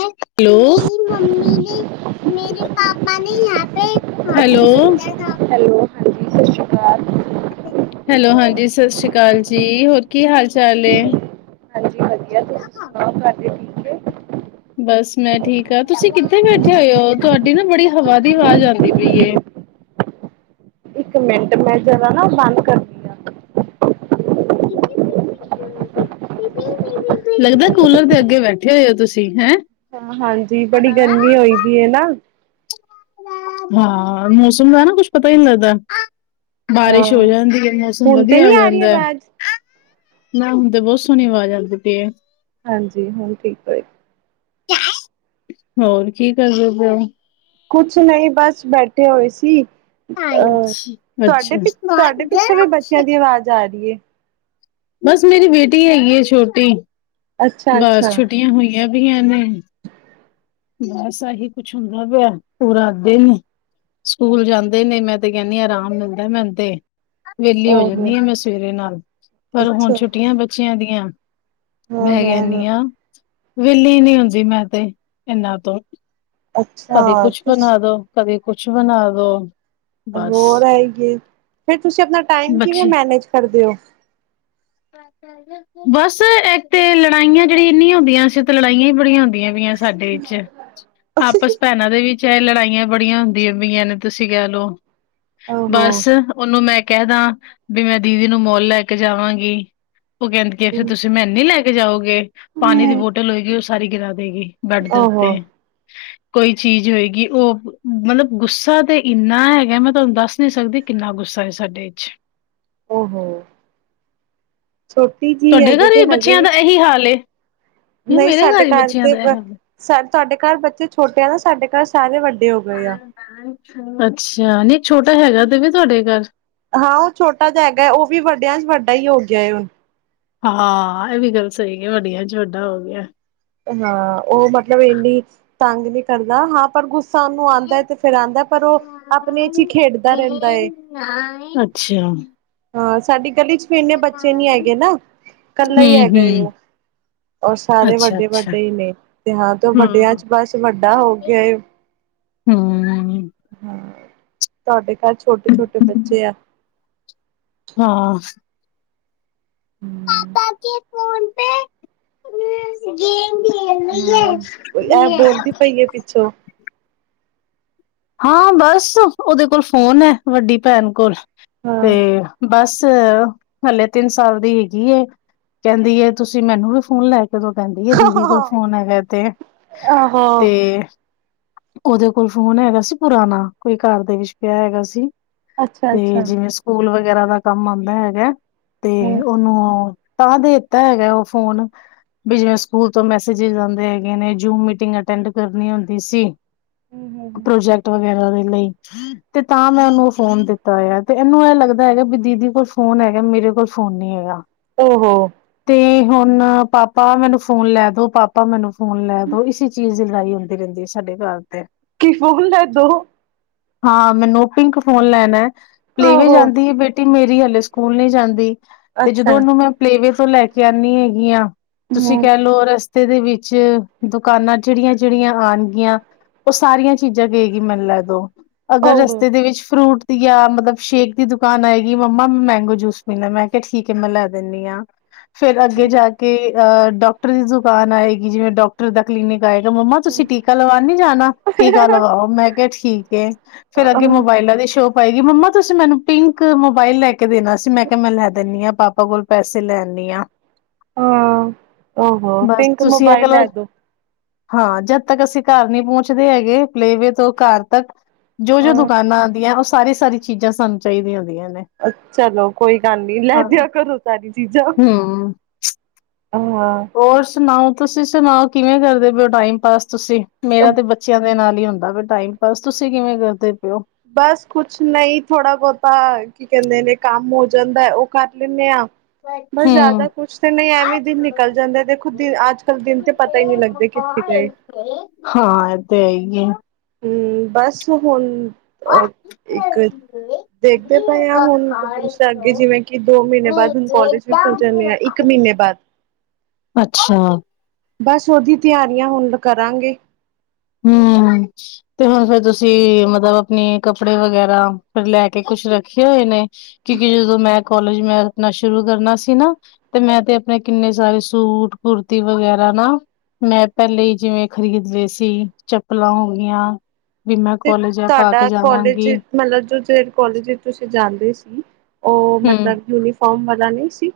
Hello hello hello ਹਾਂਜੀ ਸਤਿ ਸ੍ਰੀ ਅਕਾਲ hello ਹਾਂਜੀ ਸਤਿ ਸ੍ਰੀ ਅਕਾਲ ਜੀ, ਹੋਰ ਕੀ ਹਾਲ- ਚਾਲ ਏ ਆਹ ਕਰਦੀ ਹਟੀ ਬਸ ਮੈਂ ਠੀਕ ਆ, ਤੁਸੀਂ ਕਿੱਥੇ ਬੈਠੇ ਹੋਏ ਓ ਤੁਹਾਡੀ ਨਾ ਬੜੀ ਹਵਾ ਦੀ ਆਵਾਜ਼ ਆਂਉਦੀ ਪਈ ਏ। ਇੱਕ ਮਿੰਟ ਮੈਂ ਜਰਾ ਨਾ ਬੰਦ ਕਰ [inaudible] ਲੱਗਦਾ ਕੂਲਰ ਦੇ ਅੱਗੇ ਬੈਠੇ ਹੋਏ ਓ ਤੁਸੀਂ, ਹੈਂ। ਹਾਂਜੀ ਬੜੀ ਗਰਮੀ ਹੋਈ ਪਈ ਏ ਨਾ। ਹਾਂ, ਮੌਸਮ ਦਾ ਨਾ ਕੁੱਛ ਪਤਾ ਨੀ ਲੱਗਦਾ। ਬਾਰਿਸ਼ ਹੋ ਹਾਂ ਜਾਂਦੀ ਐ, ਮੌਸਮ ਹੁਣ ਤੇ ਵਧੀਆ ਨਹੀਂ ਹੋ ਆ ਰਹੀ ਜਾਂਦਾ। ਆਵਾਜ਼ ਨਾ ਹੁਣ ਤੇ ਬਹੁਤ ਸੋਹਣੀ ਆਵਾਜ਼ ਆਂਉਦੀ ਪਈ ਏ। ਹਾਂਜੀ, ਹੁਣ ਠੀਕ ਹੋਏ। ਹੋਰ ਕੀ ਕਰਦੇ ਪਏ ਓ? ਕੁੱਛ ਨਈ ਬਸ ਬੈਠੇ ਹੋਏ ਸੀ। ਅ ਤੁਹਾਡੇ ਅੱਛਾ, ਪਿੱਛੇ ਤੁਹਾਡੇ ਪਿੱਛੋਂ ਵੀ ਬੱਚਿਆਂ ਦੀ ਆਵਾਜ਼ ਆ ਰੀ ਏ। ਬਸ ਮੇਰੀ ਬੇਟੀ ਹੈਗੀ ਐ ਛੋਟੀ ਅੱਛਾ ਬਸ ਅੱਛਾ ਛੁੱਟੀਆਂ ਹੋਈਆਂ ਵੀਆਂ ਨੇ। ਬਸ ਆਹੀ ਕੁੱਛ ਹੁੰਦਾ ਪਿਆ ਪੂਰਾ ਦਿਨ। ਸਕੂਲ ਜਾਂਦੇ ਨੇ ਮੈਂ ਤੇ ਕੈਨੀ ਆ ਆਰਾਮ ਮਿਲਦਾ ਮੈਨੂੰ ਤੇ। ਵੇਲੀ ਹੋ ਓਹੋ ਜਾਂਨੀ ਆ ਮੈਂ ਸਵੇਰੇ ਨਾਲ ਪਰ ਹੁਣ ਅੱਛਾ ਛੁੱਟੀਆਂ ਬੱਚਿਆਂ ਦੀਆਂ। ਹਾਂ ਮੈਂ ਹਾਂ ਹਾਂ ਕੈਨੀ ਆ ਵੇਲੀ ਨੀ ਹੁੰਦੀ ਮੈਂ ਤੇ ਏਨਾਂ ਤੋਂ। ਅੱਛਾ ਕਦੇ ਕੁੱਛ ਬਣਾ ਦੋ ਕਦੇ ਕੁਛ ਬਣਾ ਦੋ। ਬਸ ਹੋਰ ਰਹਿਗੀਏ ਫੇਰ ਤੁਸੀਂ ਆਪਣਾ ਟਾਈਮ ਕਿਵੇਂ ਬੱਚੇ ਮੈਨੇਜ ਕਰਦੇ ਓ? ਬਸ ਇੱਕ ਤੇ ਲੜਾਈਆਂ ਜੇੜੀ ਇੰਨੀਆਂ ਹੁੰਦੀਆਂ ਸੀ ਤੇ ਲੜਾਈਆਂ ਈ ਬੜੀਆਂ ਹੁੰਦੀਆਂ ਵੀਆਂ ਸੀ। ਸਾਡੇ ਈ ਚ ਆਪਸ ਭੈਣਾਂ ਦੇ ਵਿੱਚ ਐ ਲੜਾਈਆਂ ਬੜੀਆਂ ਹੁੰਦੀਆਂ ਪਈਆਂ ਨੇ ਤੁਸੀਂ ਕੈ ਲੋ। ਓਹੋ ਬਸ ਓਨੂੰ ਮੈਂ ਕੈਦਾ ਵੀ ਮੈਂ ਦੀਦੀ ਨੂੰ ਮੋਲ ਲੈ ਕੇ ਜਾਵਾਂਗੀ। ਓ ਕੈਂਦੀ ਕਿ ਫਿਰ ਤੁਸੀਂ ਮੈਨੀ ਲੈ ਕੇ ਜਾਓਗੇ ਪਾਣੀ ਦੀ ਬੋਟਲ ਹੋਏਗੀ ਓ ਸਾਰੀ ਗਿਰਾ ਦੇਗੀ। ਬੈਡ ਦੇ ਓਹੋ ਉੱਤੇ। ਕੋਈ ਚੀਜ਼ ਹੋਏਗੀ ਓ ਮਤਲਬ ਗੁੱਸਾ ਤੇ ਇੰਨਾ ਹੈਗਾ ਮੈਂ ਤੁਹਾਨੂੰ ਦੱਸ ਨੀ ਸਕਦੀ।। ਕਿੰਨਾ ਗੁੱਸਾ ਐ ਸਾਡੇ ਵਿੱਚ। ਓਹੋ ਛੋਟੀ ਜੀ ਹੈਜੇ ਤੇ ਹਜੇ ਏਹੀ ਹਾਲ ਏ। ਨਹੀਂ ਮੇਰੇ ਸਾਡੇ ਹੀ ਘਰ ਬੱਚਿਆਂ ਤੇ ਦਾ ਇਹ ਹਾਲ ਏ। ਸਾ ਤੁਹਾਡੇ ਘਰ ਬੱਚੇ ਛੋਟੇ ਆ ਨਾ ਸਾਡੇ ਘਰ ਸਾਰੇ ਵੱਡੇ ਹੋ ਗਏ ਆ। ਅੱਛਾ ਨਹੀਂ ਛੋਟਾ ਹੈਗਾ ਤੇ ਵੀ ਤੁਹਾਡੇ ਘਰ ਹਾਂ ਉਹ ਛੋਟਾ ਜਿਹਾ ਹੈਗਾ ਹੈ ਉਹ ਵੀ ਵੱਡਿਆਂ ਚ ਵੱਡਾ ਹੀ ਹੋ ਗਿਆ ਹੁਣ ਹਾਂ ਇਹ ਵੀ ਗੱਲ ਸਹੀ ਹੈ ਵੱਡੀਆਂ ਚ ਵੱਡਾ ਹੋ ਗਿਆ। ਹਾਂ ਉਹ ਮਤਲਬ ਇੰਨੀ ਤੰਗ ਨਹੀਂ ਕਰਦਾ ਹਾਂ ਪਰ ਗੁੱਸ ਸਾਨੂੰ ਆਉਂਦਾ ਹੈ ਤੇ ਫੇਿਰ ਆਉਂਦਾ ਪਰ ਉਹ ਆਪਣੇ ਚ ਹੀ ਖੇਡਦਾ ਰਹਿੰਦਾ ਏ। ਹ ਅੱਛਾ। ਹਾਂ ਸਾਡੀ ਗਲੀ ਚ ਇੰਨੇ ਬੱਚੇ ਨੀ ਹੈਗੇ ਨਾ ਕੱਲਾ ਈ ਹੈਗਾ ਏ ਹੂੰ-ਹੂੰ, ਓ ਔਰ ਸਾਰੇ ਵੱਡੇ ਅੱਛਾ-ਅੱਛਾ, ਵੱਡੇ ਹੀ ਨੇ ਤੇ ਹਾਂ ਤੇ ਵੱਡਿਆਂ ਹੂੰ। ਚ ਬਸ ਵੱਡਾ ਹੋ ਗਿਆ ਏ ਹੂੰ। ਹਾਂ ਤੁਹਾਡੇ ਘਰ ਛੋਟੇ-ਛੋਟੇ ਬੱਚੇ ਆ ਹਾਂ। ਹੂੰ। ਪਾਪਾ ਕੀ ਫੋਨ ਪੇ ਹੂੰ। ਗੇਮ ਖੇਲ ਰੀ ਐ ਗੇਮ। ਕਿਆ ਪਿੱਛੋਂ ਹਾਂ ਬਸ ਓਦੇ ਕੋਲ ਫੋਨ ਐ ਵੱਡੀ ਭੈਣ ਕੋਲ ਤੇ ਹਾਂ ਬਸ ਹਲੇ ਤਿੰਨ ਸਾਲ ਦੀ ਹੈਗੀ ਏ ਕੈਂਦੀ ਤੁਸੀਂ ਮੈਨੂੰ ਵੀ ਫੋਨ ਲੈ ਉਦੋਂ ਕਹਿੰਦੀ ਐ ਦੀਦੀ ਕੋਲ ਫੋਨ ਹੈਗਾ ਆਹੋ ਤੇ-ਤੇ ਉਹਦੇ ਕੋਲ ਫੋਨ ਹੈਗਾ ਸੀ ਪੁਰਾਣਾ ਕੋਈ ਘਰ ਦੇ ਵਿੱਚ ਪਿਆ ਹੈਗਾ ਸੀ। ਅੱਛਾ ਤੇ ਅੱਛਾ ਜਿਵੇਂ ਸਕੂਲ ਵਗੈਰਾ ਦਾ ਕੰਮ ਆਉਂਦਾ ਹੈਗਾ ਤੇ ਹਮ ਉਹਨੂੰ ਤਾਂ ਦੇਤਾ ਹੈਗਾ ਉਹ ਫੋਨ ਵੀ ਜਿਵੇਂ ਸਕੂਲ ਤੋਂ ਮੈਸਜ ਆਂਦੇ ਹੈਗੇ ਨੇ ਜੂਮ ਮੀਟਿੰਗ ਅਟੈਂਡ ਕਰਨੀ ਹੁੰਦੀ ਸੀ। ਹਮ ਪ੍ਰੋਜੈਕਟ ਵਗੈਰਾ ਦੇ ਲਈ ਤੇ ਤਾਂ ਮੈਂ ਉਹਨੂੰ ਉਹ ਫੋਨ ਦਿੱਤਾ ਹੋਇਆ ਤੇ ਇਹਨੂੰ ਇਹ ਲੱਗਦਾ ਹੈਗਾ ਵੀ ਦੀਦੀ ਕੋਲ ਫੋਨ ਹੈਗਾ ਮੇਰੇ ਕੋਲ ਫੋਨੇ ਨਹੀਂ ਆਇਆ। ਓ ਹੋੋ ਤੇ ਹੁਣ ਪਾਪਾ ਮੈਨੂੰ ਫੋਨ ਲੈਦੋ- ਪਾਪਾ ਮੈਨੂੰ ਫੋਨ ਲੈਦੋ ਇਸ ਚੀਜ਼ ਲੜਾਈ ਹੁੰਦੀ ਰਹਿੰਦੀ ਹੈ ਸਾਡੇ ਘਰ ਤੇ। ਕਿ ਫੋਨ ਲੈਦੋ। ਹਾਂ, ਮੈਨੋ ਪਿੰਕ ਫੋਨ ਲੈਣਾ ਹੈ ਪਲੇਵੇ ਆਹੋ ਜਾਂਦੀ ਹੈ ਬੇਟੀ ਮੇਰੀ ਹਲੇ ਸਕੂਲ ਨਹੀਂ ਜਾਂਦੀ। ਤੇ ਜਦੋਂ ਅੱਛਾ ਉਹਨੂੰ ਮੈਂ ਪਲੇਵੇ ਤੋਂ ਲੈ ਕੇ ਆਉਂਦੀ ਹੈਗੀ ਹਾਂ ਤੁਸੀਂ ਹਮ ਕਹਿ ਲਓ ਰਸ ਰਸਤੇ ਦੇ ਵਿੱਚ ਦੁਕਾਨਾਂ ਜਿਹੜੀਆਂ- ਜਿਹੜੀਆਂ ਆਉਣਗੀਆਂ ਉਹ ਸਾਰੀਆਂ ਚੀਜ਼ਾਂ ਜਗੇਏਗੀ ਮੰਨ ਲੈ ਦੋ ਅਗਰ ਓਹੋ ਰਸਤੇ ਦੇ ਵਿੱਚ ਫਰੂਟ ਜਾਂ ਮਤਲਬ ਸ਼ੇਕ ਦੀ ਦੁਕਾਨ ਆਏਗੀ ਮੰਮਾ ਮੈਂਗੋ ਜੂਸ ਪੀਣਾ ਮੈਂ ਕਿਹਾ ਠੀਕ ਹੈ ਮੈਂ ਲੈ ਦਿੰਦੀ ਹਾਂ। ਫੇਰ ਅੱਗੇ ਜਾ ਕੇ ਅਹ ਡਾਕਟਰ ਦੀ ਦੁਕਾਨ ਆਏਗੀ, ਜਿਵੇਂ ਡਾਕਟਰ ਦਾ ਕਲੀਨਿਕ ਆਏਗਾ ਮੰਮਾ ਤੁਸੀਂ ਟੀਕਾ ਲਵਾਨਾ। ਨੀ ਜਾਣਾ ਟੀਕਾ ਲਵਾਓ, ਮੈਂ ਕਿਹਾ ਠੀਕ ਹੈ ਫੇਰ ਹਾਂ ਅੱਗੇ ਮੋਬਾਇਲਾਂ ਦੀ ਸ਼ੋਪ ਪਏਗੀ ਮੰਮਾ ਤੁਸੀਂ ਮੈਨੂੰ ਪਿੰਕ ਮੋਬਾਇਲ ਲੈ ਕੇ ਦੇਣਾ ਸੀ, ਮੈਂ ਕਿਹਾ ਮੈਂ ਲੈ ਦਿੰਦੀ ਹਾਂ ਪਾਪਾ ਕੋਲ। ਪੈਸੇ ਲੈਆਨਿਆ ਆ। ਹਾਂ, ਔ-ਹੋ ਬਸ ਪਿੰਕ ਤੁਸੀਂ ਇਹ ਮੋਬਾਈਲ ਗੱਲ ਲੈਦੋ। ਹਾਂ, ਜਦ ਤੱਕ ਅਸੀਂ ਘਰ ਨਹੀਂ ਪਹੁੰਚਦੇ ਹੈਗੇ ਪਲੇਵੇ ਤੋਂ ਘਰ ਤੱਕ ਜੋ-ਜੋ ਹਾਂ ਦੁਕਾਨਾਂ ਆਉਂਦੀਆਂ ਉਹ ਸਾਰੀ- ਸਾਰੀ ਚੀਜ਼ਾਂ ਸਾਨੂੰ ਚਾਹੀਦੀਆਂ ਹੁੰਦੀਆਂ ਨੇ। ਅਛਾ, ਚਲੋ ਕੋਈ ਗੱਲ ਨੀ ਲੈ ਹਮ ਦਿਆ ਕਰੋਂ ਸਾਰੀ ਚੀਜ਼ਾਂ। ਹਾਂ। ਹੋਰ ਸੁਣਾਓ ਤੁਸੀਂ ਸੁਣਾਓ ਕਿਵੇਂ ਕਰਦੇ ਪਏਹੋ ਟਾਈਮ ਪਾਸ ਤੁਸੀਂ, ਮੇਰਾ ਤੇ ਬੱਚਿਆਂ ਦੇ ਨਾਲ ਹੁੰਦਾ ਵੀ ਟਾਈਮ ਪਾਸ ਤੁਸੀਂ ਕਿਵੇਂ ਕਰਦੇ ਪਿਏ ਹੋ? ਬਸ ਕੁਛ ਨਹੀਂ ਥੋੜਾ ਬਹੁਤਾ ਕੀ ਕਹਿੰਦੇ ਨੇ ਕੰਮ ਹੋ ਜਾਂਦਾ ਉਹ ਕਰ ਲੈਂਦੇ ਆ। ਬਸ ਹਮ ਜ਼ਿਆਦਾ ਕੁਛ ਤਾਂ ਨਹੀਂ ਐਵੇਂ ਦਿਨ ਨਿਕਲ ਜਾਂਦਾ ਦੇਖੋ ਦਿ ਅੱਜ-ਕੱਲ੍ਹ ਦਿਨ ਤੇ ਪਤਾ ਹੀ ਨਹੀਂ ਲੱਗਦੇ ਕਿੱਥੇ ਗਏ? ਹਾਂ, ਇਹ ਤੇ ਹੈ ਹੀ ਹੈ। ਹੂੰ, ਬਸ ਹੁਣ ਅ ਇੱਕ ਦੇਖਦੇ ਪਏ ਹਾਂ ਹੁਣ, ਅੱਗੇ ਜਿਵੇਂ ਕਿ ਦੋ ਮਹੀਨੇ ਬਾਅਦ ਹੁਣ ਕਾਲਜ ਵੀ ਖੁ ਖੁੱਲ ਜਾਣੇ ਆ ਇੱਕ ਮਹੀਨੇ ਬਾਅਦ। ਅੱਛਾ। ਬਸ ਉਹਦੀ ਤਿਆਰੀਆਂ ਹੁਣ ਕਰਾਂਗੇ। ਹੂੰ। ਤੇ ਹੁਣ ਫੇਰ ਤੁਸੀਂ ਮਤਲਬ ਆਪਣੇ ਕੱਪੜੇ ਵਗੈਰਾ ਫਿਰ ਲੈ ਕੇ ਕੁੱਛ ਰੱਖੇ ਹੋਏ ਨੇ। ਕਿਉਂਕਿ ਜਦੋਂ ਮੈਂ ਕਾਲਜ ਮੈਂ ਆਪਣਾ ਸ਼ੁਰੂ ਕਰਨਾ ਸੀ ਨਾ। ਤੇ ਮੈਂ ਤੇ ਆਪਣੇ ਕਿੰਨੇ ਸਾਰੇ ਸੂਟ ਕੁੁਰਤੀ ਵਗੈਰਾ ਨਾ ਮੈਂ ਪਹਿਲੇ ਹੀ ਜਿਵੇਂ ਖ਼ਰੀਦ ਲਏ ਸੀ ਚੱਪਲਾਂ ਹੋ ਗਈਆਂ। ਵੀ ਮੈਂ ਤੇ ਕੋਲਜ ਇਹ ਪਾ ਕੇ ਤੁਹਾਡਾ ਕਾਲਜ ਜਾਵਾਂਗੀ। ਮਤਲਬ ਜੋ ਜਿਹੇ ਕੋਲਜ ਵਿੱਚ ਤੁਸੀਂ ਜਾਂਦੇ ਸੀ ਉਹ ਹੂੰ ਮਤਲਬ ਯੂਨੀਫਾਰਮ ਵਾਲਾ ਨਹੀਂ ਸੀ।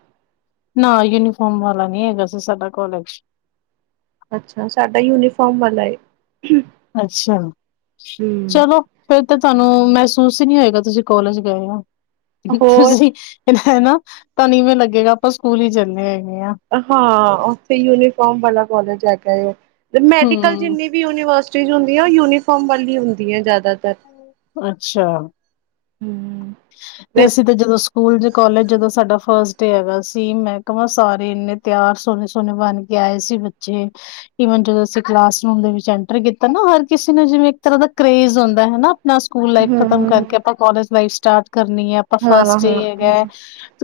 ਨਾ, ਯੂਨੀਫਾਰਮ ਵਾਲਾ ਨਹੀਂ ਹੈਗਾ ਸੀ ਸਾਡਾ ਕੋਲੇਜ ਅੱਛਾ, ਸਾਡਾ ਯੂਨੀਫਾਰਮ ਵਾਲਾ ਏ। ਅੱਛਾ, ਚਲੋ। ਫਿਰ ਤਾਂ ਥੁਹਾਨੂੰ ਮਹਿਸੂਸ ਹੀ ਨਹੀਂ ਹੋਏਗਾ, ਤੁਸੀਂ ਕੌਲਜ ਗਏ ਉ ਹੋਰ ਤੁਸੀਂ ਹੈਨਾ ਤੁਹਾਨੂੰ ਇਵੇ ਲੱਗੇਗਾ ਆਪਾਂ ਸਕੂਲ ਹੀ ਚੱਲੇ ਹੈਗੇ ਹਾਂ। ਹਾਂ, ਉੱਥੇ ਯੂਨੀਫਾਰਮ ਵਾਲਾ ਕਾਲਜ ਹੈਗਾ ਤੇ ਮੈਡੀਕਲ ਵਿਚ ਹੂੰ, ਜਿੰਨੀ ਵੀ ਯੂਨੀਵਰਸਿਟੀ ਜੋ ਹੁੰਦੀਆਂ ਯੂਨੀਫਾਰਮ ਵਾਲੀ ਹੁੰਦੀ ਏ ਜ਼ਿਆਦਾਤਰ। ਅੱਛਾ। ਹੂੰ। ਤੇ ਅਸੀਂ ਤੇ ਜਦੋਂ ਸਕੂ ਸਕੂਲ ਜੇ ਕਾਲਜ ਜਦੋਂ ਸਾਡਾ ਫਸਟ ਡੇ ਹੈਗਾ ਸੀ ਮੈਂ ਕਵਾਂ ਸਾਰੇ ਇੰਨੇ ਤਿਆਰ ਸੋਹਣੇ-ਸੋਹਣੇ ਬਣ ਕੇ ਆਏ ਸੀ ਬੱਚੇ। ਇਵਨ ਜਦੋਂ ਅਸੀਂ ਕਲਾਸ ਰੂਮ ਦੇ ਵਿੱਚ ਐਂਟਰ ਕੀਤਾ ਨਾ ਹਰ ਕਿਸੇ ਨੂੰ ਜਿਵੇ ਇੱਕ ਤਰ੍ਹਾਂ ਦਾ ਕਰੇਜ ਹੁੰਦਾ ਹੈਨਾ? ਨਾ ਸਕੂਲ ਲਾਈਫ ਹਾਂ ਖ਼ਤਮ ਕਰਕੇ ਆਪਾਂ ਕਾਲਜ ਲਾਈਫ ਸਟਾਰਟ ਕਰਨੀ ਏ ਆਪਾਂ ਹਾਂ ਹਾਂ ਫਸਟ ਡੇ ਹਾਂ ਹੈਗਾ ਹੈ।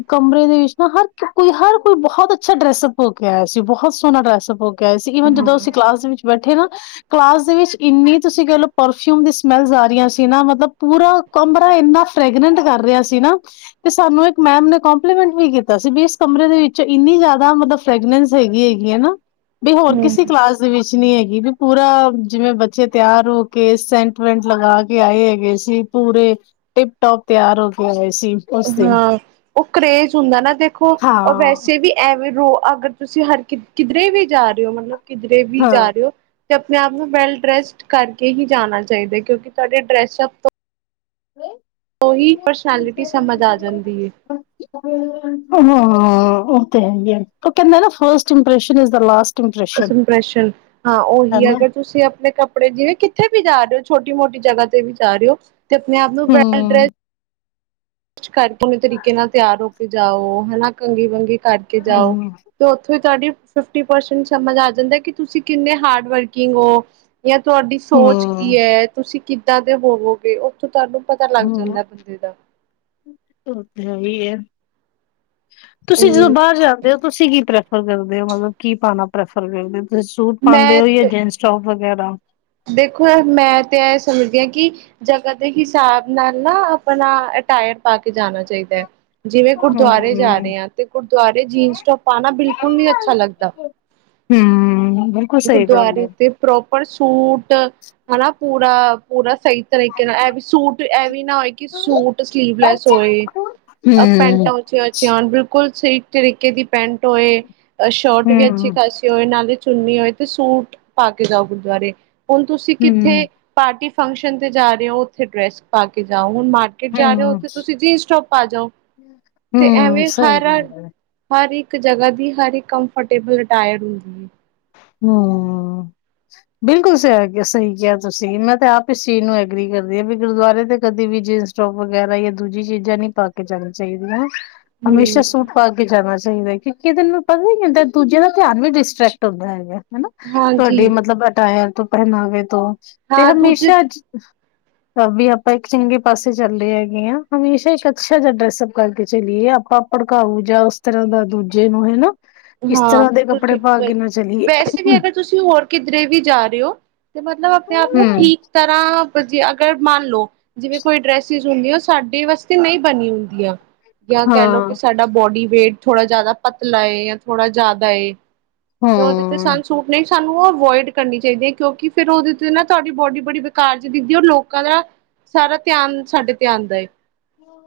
ਕਮਰੇ ਦੇ ਵਿੱਚ ਨਾ ਹਰ ਕ ਕੋਈ-ਹਰ ਕੋਈ ਬਹੁਤ ਅੱਛਾ ਡਰੈਸਅੱਪ ਹੋ ਕੇ ਆਇਆ ਸੀ, ਬਹੁਤ ਸੋਹਣਾ ਡਰੈਸਅਪ ਹੋਕੇ ਗਏ ਸੀ ਹਾਂ ਈਵਨ ਜਦੋਂ ਅਸੀਂ ਹਮ ਕਲਾਸ ਦੇ ਵਿੱਚ ਬੈਠੇ ਨਾ। ਕਲਾਸ ਦੇ ਵਿੱਚ ਇੰਨੀ ਤੁਸੀਂ ਕਹਿ ਲਓ ਪਰਫਿਊਮ ਦੀ ਸਮੈਲਸ ਆ ਰਹੀਆਂ ਸੀ ਨਾ, ਮਤਲਬ ਪੂਰਾ ਕਮਰਾ ਇੰਨਾ ਫਰੈਗਨੈਂਟ ਕਰ ਰਿਹਾ ਸੀ ਨਾ। ਤੇ ਸਾਨੂੰ ਇੱਕ ਮੈਮ ਨੇ ਕੋਂਪਲੀਮੈਂਟ ਵੀ ਕੀਤਾ ਸੀ ਵੀ ਇਸ ਕਮਰੇ ਦੇ ਵਿੱਚ ਇੰਨੀ ਜ਼ਿਆਦਾ ਮਤਲਬ ਫਰੈਗਨੈਂਸ ਹੈਗੀ-ਹੈਗੀ ਹੈਨਾ ਬੀ ਹੋਰ ਕਿਸੇ ਕਲਾਸ ਵਿੱਚ ਨਹੀਂ ਹੈਗੀ ਵੀ ਪੂਰਾ ਜਿਵੇਂ ਬੱਚੇ ਤਿਆਰ ਹੋ ਕੇ ਸੈਂਟ-ਵੈਂਟ ਲਗਾ ਕੇ ਆਏ ਹੈਗੇ ਸੀ। ਪੂਰੇ ਟਿਪ ਟੋਪ ਤਿਆਰ ਹੋ ਕੇ ਆਏ ਸੀ। ਉਸ ਦਿਨ ਹਾਂ, ਉਹ ਕਰੇਜ਼ ਹੁੰਦਾ ਨਾ ਦੇਖੋ ਹਾਂ, ਔ ਵੈਸੇ ਵੀ ਐਵੇਂ ਰੋ ਅਗਰ ਤੁਸੀਂ ਹਰ ਕਿ ਕਿਧਰੇ ਵੀ ਜਾ ਰਹੇ ਹੋ ਮਤਲਬ ਕਿਧਰੇ ਵੀ ਜਾ ਹਾਂ, ਰਹੇ ਓ? ਤੇ ਆਪਣੇ-ਆਪ ਨੂੰ ਵੈਲ ਡਰੈਸਡ ਕਰਕੇ ਹੀ ਜਾਣਾ ਚਾਹੀਦਾ ਏ ਕਿਉਂਕਿ ਤੁਹਾਡੇ ਡਰੈਸਪ ਤੋਂ ਉਹੀ ਪਰਸੈਲਿਟੀ ਸਮਝ ਆ ਜਾਂਦੀ ਏ। ਹਾਂ, ਉਹ ਤੇ ਹੈਹੀ ਏ ਉਹ ਕਹਿੰਦੇ ਨਾ first impression is the last first impression impression ਹਾਂ, ਉਹੀ ਆ ਹਨਾ। ਅਗਰ ਤੁਸੀਂ ਆਪਣੇ ਕੱਪੜੇ ਜਿਵੇਂ ਕਿੱਥੇ ਵੀ ਜਾ ਰੇ ਹੋ ਛੋਟੀ-ਮੋਟੀ ਜਗ੍ਹਾ ਤੇ ਵੀ ਜਾ ਰੇ ਹੋ। ਤੇ ਆਪਣੇ-ਆਪ ਨੂੰ ਵੈਲ ਹੂੰ, ਡ੍ਰੈੱਸ ਕੁਛ ਵਖਰੇ ਤਰੀਕੇ ਨਾਲ ਤਿਆਰ ਹੋ ਕੇ ਜਾਓ ਹੈਨਾ ਕੰੰਘੀ-ਵੰਗੀ ਕਰਕੇ ਜਾਓ। ਹੂੰ, ਤੈ ਉਥੋਂ ਈ ਤੁਹਾਡੀ ਫਿਫਟੀ ਪਰਸੈਂਟ ਸਮਝ ਆ ਜਾਦਾ ਕਿ ਤੁਸੀਂ ਕਿੰਨੇ ਹਾਰਡ ਵਰਕਿੰਗ ਓ? ਜਾਂ ਤੁਹਾਡੀ ਸੋਚ ਕੀ ਹੂੰ, ਏ ਤੁਸੀਂ ਕਿੱਦਾਂ ਦੇ ਹੋਵੋਗੇ ਉਹ ਓ ਤੁਹਾਨੂੰ ਪਤਾ ਲੱਗ ਹੂੰ। ਜਾਂਦਾ ਬੰਦੇ ਦਾ। ਉਹ ਤੇ ਹੈਹੀ ਹੈ, ਤੁਸੀਂ ਇਦਰੋ ਉਹੀ ਬਾਹਰ ਜਾ ਤੁਸੀਂ ਕੀ ਪ੍ਰੈਫਰ ਕਰਦੇ ਹੋ ਮਤਲਬ ਕੀ ਪਾਉਣਾ ਪ੍ਰੈਫਰ ਕਰਦੇ ਹੋ ਤੁਸੀਂ ਸੂਟ ਪਾਉਂਦੇ ਮੈਂ ਹੋ ਜਾਂ ਜੀਨਸ? ਟੋਪ ਵਗੈਰਾ ਦੇਖੋ ਮੈਂ ਤੇ ਇਹ ਸਮਝਦੀ ਹਾਂ ਕਿ ਜਗਾ ਦੇ ਹਿਸਾਬ ਨਾਲ ਨਾ ਆਪਣਾ ਅਟਾਇਰ ਪਾ ਕੇ ਜਾਣਾ ਚਾਹੀਦਾ ਹੈ। ਜਿਵੇਂ ਗੁਰਦੁਆਰੇ ਜਾ ਹੂੰ, ਰਹੇ ਆ ਤੇ ਗੁਰਦੁਆਰੇ ਜੀਨਸ ਟੋਪ ਪਾਣਾ ਬਿਲਕੁਲ ਨੀ ਅੱਛਾ ਲੱਗਦਾ। ਹੂੰ। ਸਹੀ ਗੱਲ ਹੈ। ਗੁਰਦੁਆਰੇ ਤੇ ਪ੍ਰੋਪਰ ਸੂਟ ਹੈਨਾ ਪੂਰਾ-ਪੂਰਾ ਸਹੀ ਤਰੀਕੇ ਨਾਲ ਇਹ ਵੀ ਸੂਟ ਇਹ ਵੀ ਨਾ ਹੋਏ ਕਿ ਸੂਟ ਸਲੀਵਲੈਸ ਹੋਏ ਇਹ ਹੂੰ, ਪੈਂਟਾਂ ਉਪ ਚਾਂ-ਚਾਂ ਬਿਲਕੁਲ ਸਹੀ ਤਰੀਕੇ ਦੀ ਪੈਂਟ ਹੋਏ ਅ ਸ਼ਰਟ ਵੀ ਅੱਛੀ ਹੂੰ, ਖਾਸ ਹੋਏ ਨਾਲੇ ਚੁੰਨੀ ਹੋਏ ਤੇ ਸੂਟ ਪਾ ਕੇ ਜਾਓ ਗੁਰਦੁਆਰੇ ਹੁਣ ਤੁਸੀਂ ਕਿੱਥੇ ਹੂੰ, ਪਾਰਟੀ, ਫੰਕਸ਼ਨ ਤੇ ਜਾ ਰਹੇ ਓ ਉੱਥੇ ਡਰੈਸ ਪਾ ਕੇ ਜਾਓ ਹੁਣ ਮ ਕੇ ਜਾ ਰਹੇ ਉ ਹੂੰ, ਤੇ ਤੁਸੀਂ ਜੀਨ ਸਟੋਪ ਪਾ ਜਾਓ ਤੇ ਹੂੰ ਐਵੇਂ ਸਹੀ ਹਰ-ਹਰ ਗੱਲ ਹੈ। ਹਰ ਇੱਕ ਜਗ੍ਹਾ ਦੀ ਹਰ ਇੱਕ ਕੰਮਫਰਟੇਬਲ ਇਨਟਾਇਰਡ ਹੁੰਦੀ ਹੈ। ਹਾਂ। ਬਿਲਕੁਲ ਸ ਸਹੀ ਕਿਹਾ ਤੁਸੀਂ, ਮੈਂ ਤੇ ਆਪ ਇਸ ਚੀਜ਼ ਨੂੰ ਐਗਰੀ ਕਰਦੀ ਅ ਵੀ ਗੁਰਦੁਆਰੇ ਤੇ ਕਦੇ ਵੀ ਜੀਨਸ ਟੋਪ ਵਗੈਰਾ ਜਾਂ ਦੂਜੀ ਚੀਜ਼ਾਂ ਨੀ ਪਾ ਕੇ ਜਾਣੀ ਚਾਹੀਦੀਆਂ ਨਾ। ਹਮੇਸ਼ਾ ਹਮ ਸੂਟ ਪਾ ਕੇ ਜਾਣਾ ਚਾਹੀਦਾ, ਕਿਉਂਕਿ ਇਹਦੇ ਨਾਲ ਪਤਾ ਕੀ ਹੁੰਦਾ ਦੂਜੇ ਦਾ ਧਿਆਨ ਵੀ ਡਿਸਟਰ੍ਰੈਕਟ ਹੁੰਦਾ ਹੈ। ਹੈਨਾ ਤੁਹਾਡੀ ਹਾਂਜੀ ਮਤਲਬ ਅਟਾਇਰ ਤੋਂ ਪਹਿਨਾਵੇ ਤੋਂ ਤੇ ਹਾਂ ਦੂਜੇ ਹਮੇਸ਼ਾ ਅੱਜ ਤਾਂ ਵੀ ਆਪਾਂ ਇੱਕ ਚੰਗੇ ਪਾਸੇ ਚੱਲ ਰਹੇ ਹੈਗੇ ਹਾਂ, ਹਮੇਸ਼ਾ ਇੱਕ ਅੱਛਾ ਜਿਹਾ ਡਰੈਸਅਪ ਕਰਕੇ ਚਲੀਏ ਆਪਾਂ ਭੜਕਾਊ ਜਾਂ, ਉਸ ਤਰ੍ਹਾਂ ਦਾ ਦੂਜੇ ਨੂੰ ਹੈਨਾ ਇਸ ਹਾਂ ਤਰ੍ਹਾਂ ਦੇ ਬਿਲਕੁਲ ਕੱਪੜੇ ਠੀਕ ਪਾ ਵ ਕੇ ਨਾ ਚਲੀਏ। ਵੈਸੇ ਵੀ ਅਗਰ ਤੁਸੀਂ ਹੋਰ ਕਿਧਰੇ ਵੀ ਜਾ ਰਹੇ ਹੋ ਤੇ ਮਤਲਬ ਆਪਣੇ ਆਪ ਨੂੰ ਹਮ ਠੀਕ ਤਰ੍ਹਾਂ ਜੀ ਅਗਰ ਮੰਨ ਲਓ ਜਿਵੇਂ ਕੋਈ ਡਰੈਸ ਹੁੰਦੀ ਉਹ ਸਾਡੇ ਵਾਸਤੇ ਨਹੀਂ ਬਣੀ ਹੁੰਦੀ ਆ। ਜਾਂ ਕਹਿ ਲਓ ਕਿ ਹਾਂ ਸਾਡਾ ਬੋਡੀ ਵੇਟ ਥੋੜ੍ਹਾ ਜਿਆਦਾ ਪਤਲਾ ਏ ਜਾਂ ਥੋੜ੍ਹਾ ਜ਼ਿਆਦਾ ਏ। ਤੇ ਉਹਦੇ ਤੇ ਹਮ ਸਾਨ ਸੂਟ ਨਹੀਂ ਸਾਨੂੰ ਅਵੋਇਡ ਕਰਨੀ ਚਾਹੀਦੀ ਹੈ ਕਿਉਂਕਿ ਫਿਰ ਉਹਦੇ ਤੇ ਨਾ ਤੁਹਾਡੀ ਬੋਡੀ ਬੜੀ ਘਰ ਚ ਦਿੰਖਦੀ ਹੈ ਔਰ ਲੋਕਾਂ ਦਾ ਸਾਰਾ ਧਿਆਨ ਸਾਡੇ ਤੇ ਆਉਂਦਾ ਏ।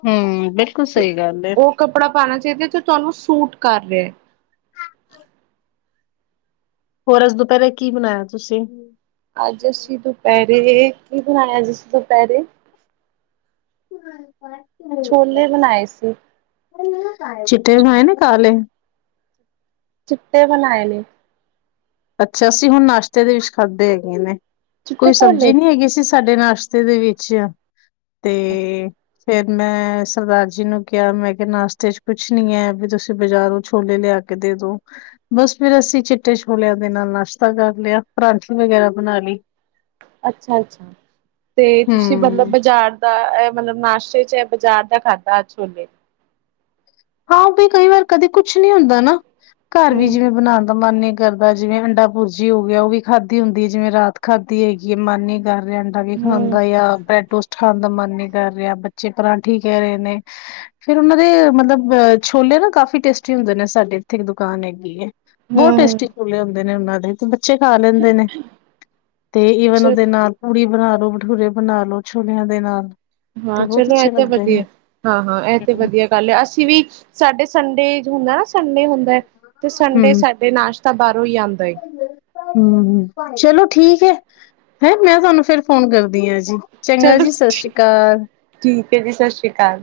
ਹੂੰ ਬਿਲਕੁਲ ਸਹੀ ਗੱਲ ਉਹ ਕੱਪੜਾ ਪਾਉਣਾ ਚਾਹੀਦਾ ਤੇ ਤੁਹਾਨੂੰ ਸੂਟ ਕਰ ਰਿਆ। ਹਾਂ ਹੋਰ ਅਜ ਦੁਪਹਿਰੇ ਕੀ ਬਣਾਇਆ ਤੁਸੀਂ ਅੱਜ ਅਸੀਂ ਦੁਪਹਿਰੇ, ਕੀ ਬਣਾਇਆ ਅੱਜ ਅਸੀਂ ਦੁਪਹਿਰੇ ਹਮ ਛੋਲੇ ਬਣਾਏ ਸੀ ਚਿੱਟੇ ਬਣਾਏ ਨੇ ਕਾਲੇ ਚਿੱਟੇ ਬਣਾਏ ਨੇ ਅੱਛਾ ਅਸੀਂ ਹੁਣ ਨਾਸ਼ਤੇ ਦੇ ਵਿੱਚ ਖਾਧੇ ਹੈਗੇ ਨੇ, ਚਿੱਟੇ ਕੋਈ ਛੋਲੇ ਸਬਜ਼ੀ ਨੀ ਹੈਗੀ ਸੀ ਸਾਡੇ ਨਾਸ਼ ਨਾਸ਼ਤੇ ਦੇ ਵਿੱਚ, ਤੇ ਫਿਰ ਮੈਂ ਸਰਦਾਰ ਜੀ ਨੂੰ ਕਿਹਾ ਮੈਂ ਕਿਹਾ ਨਾਸ਼ਤੇ ਚ ਕੁਛ ਨੀ ਹੈ ਵੀ ਤੁਸੀਂ ਬਾਜ਼ਾਰੋਂ ਛੋਲੇ ਲਿਆ ਦੋ ਦੇ ਦੋ, ਬਸ ਫੇਰ ਅਸੀਂ ਚਿੱਟੇ ਛੋ ਛੋਲਿਆਂ ਦੇ ਨਾਲ ਨਾਸ਼ਤਾ ਕਰ ਲਿਆ, ਪਰਾਂਠੇ ਵਗੈਰਾ ਬਣਾ ਲਈ ਅੱਛਾ, ਅੱਛਾ ਤੇ ਤੁਸੀਂ ਹੂੰ। ਮਤਲਬ ਬਾਜ਼ਾਰ ਤ ਇਹ ਮਤਲਬ ਨਾਸ਼ਤੇ ਚ ਬਾਜ਼ਾਰ ਦਾ ਖਾਧਾ ਅੱਜ ਛੋਲੇ ਹਾਂ ਵੀ ਕਈ ਵਾਰ ਕਦੇ ਕੁਛ ਨੀ ਹੁੰਦਾ ਨਾ, ਘਰ ਵੀ ਹੂੰ ਜਿਵੇਂ ਬਣਾਉਣ ਲੳ ਦਾ ਮਨ ਨੀ ਕਰਦਾ ਜਿਵੇਂ ਅੰਡਾ ਭੁਰਜੀ ਹੋ ਗਿਆ ਉਹ ਵੀ ਖਾਧੀ ਹੁੰਦੀ ਹੈ ਜਿਵੇਂ ਰਾਤ ਖਾਧੀ ਹੈਗੀ ਹੈ ਮਨ ਨੀ ਕਰ ਰਿਹਾ ਅਗੇ ਹੂੰ ਖਾਂਦਾ ਆ ਬ੍ਰੈਡ ਟੋਸਟ ਖਾਣ ਦਾ ਮਨ ਨੀ ਕਰ ਰਿਹਾ, ਬੱਚੇ ਪਰਾਂਠੀ ਕਹਿ ਰਹੇ ਨੇ, ਫਿਰ ਉਹਨਾਂ ਦੇ ਮਤਲਬ ਅ ਛੋਲੇ ਨਾ ਕਾਫੀ ਟੇਸਟੀ ਹੁੰਦੇ ਨੇ ਸਾਡੇ ਇੱਥੇ ਇੱਕ ਦੁਕਾਨ ਹੈਗੀ ਏ, ਬਹੁਤ ਹੂੰ ਹੂੰ ਟੇਸਟੀ ਕੂਲੇ ਹੁੰਦੇ ਨੇ, ਉਹਨਾਂ ਦੇ ਤੇ ਬੱਚੇ ਖਾ ਲੈਂਦੇ ਨੇ, ਤੇ ਈਵਨ ਉਹਦੇ ਚਲੋ ਨਾਲ ਪੂੜੀ ਬਣਾ ਲੋ, ਭਟੂਰੇ ਬਣਾ ਲੋ ਛੋਲਿਆਂ ਦੇ ਨਾਲ ਹਾਂ ਤੇ ਬਹੁਤ ਚਲੋ ਇਹ ਅੱਛੇ ਤਾਂ ਲੱਗਦੇ ਵਧੀਆ, ਨੇ ਹਾਂ- ਹਾਂ ਇਹ ਤੇ ਵਧੀਆ ਪਹਿਲੇ ਅਸੀਂ ਵੀ, ਸਾਡੇ ਸੰਡੇ ਹੁੰਦਾ ਨਾ ਸੰਡੇ ਹੁੰਦਾ ਹੈ, ਤੇ ਸੰਡੇ ਹਮ ਸਾਡੇ ਨਾਸ਼ਤਾ ਤਾਂ ਬਾਹਰੋਂ ਹੀ ਲਿਆਉਦੇ। ਹਮ ਹ, ਚਲੋ ਠੀਕ ਹੈ ਹੈ ਮੈਂ ਤੁਹਾਨੂੰ ਫਿਰ ਫੋਨ ਕਰਦੀ ਹਾਂ ਜੀ। ਚੰਗਾ ਚਲੋ ਜੀ ਸਤਿ ਸ਼੍ਰੀ ਅਕਾਲ ਠੀਕ ਹੈ ਜੀ ਸਤਿ ਸ੍ਰੀ ਅਕਾਲ।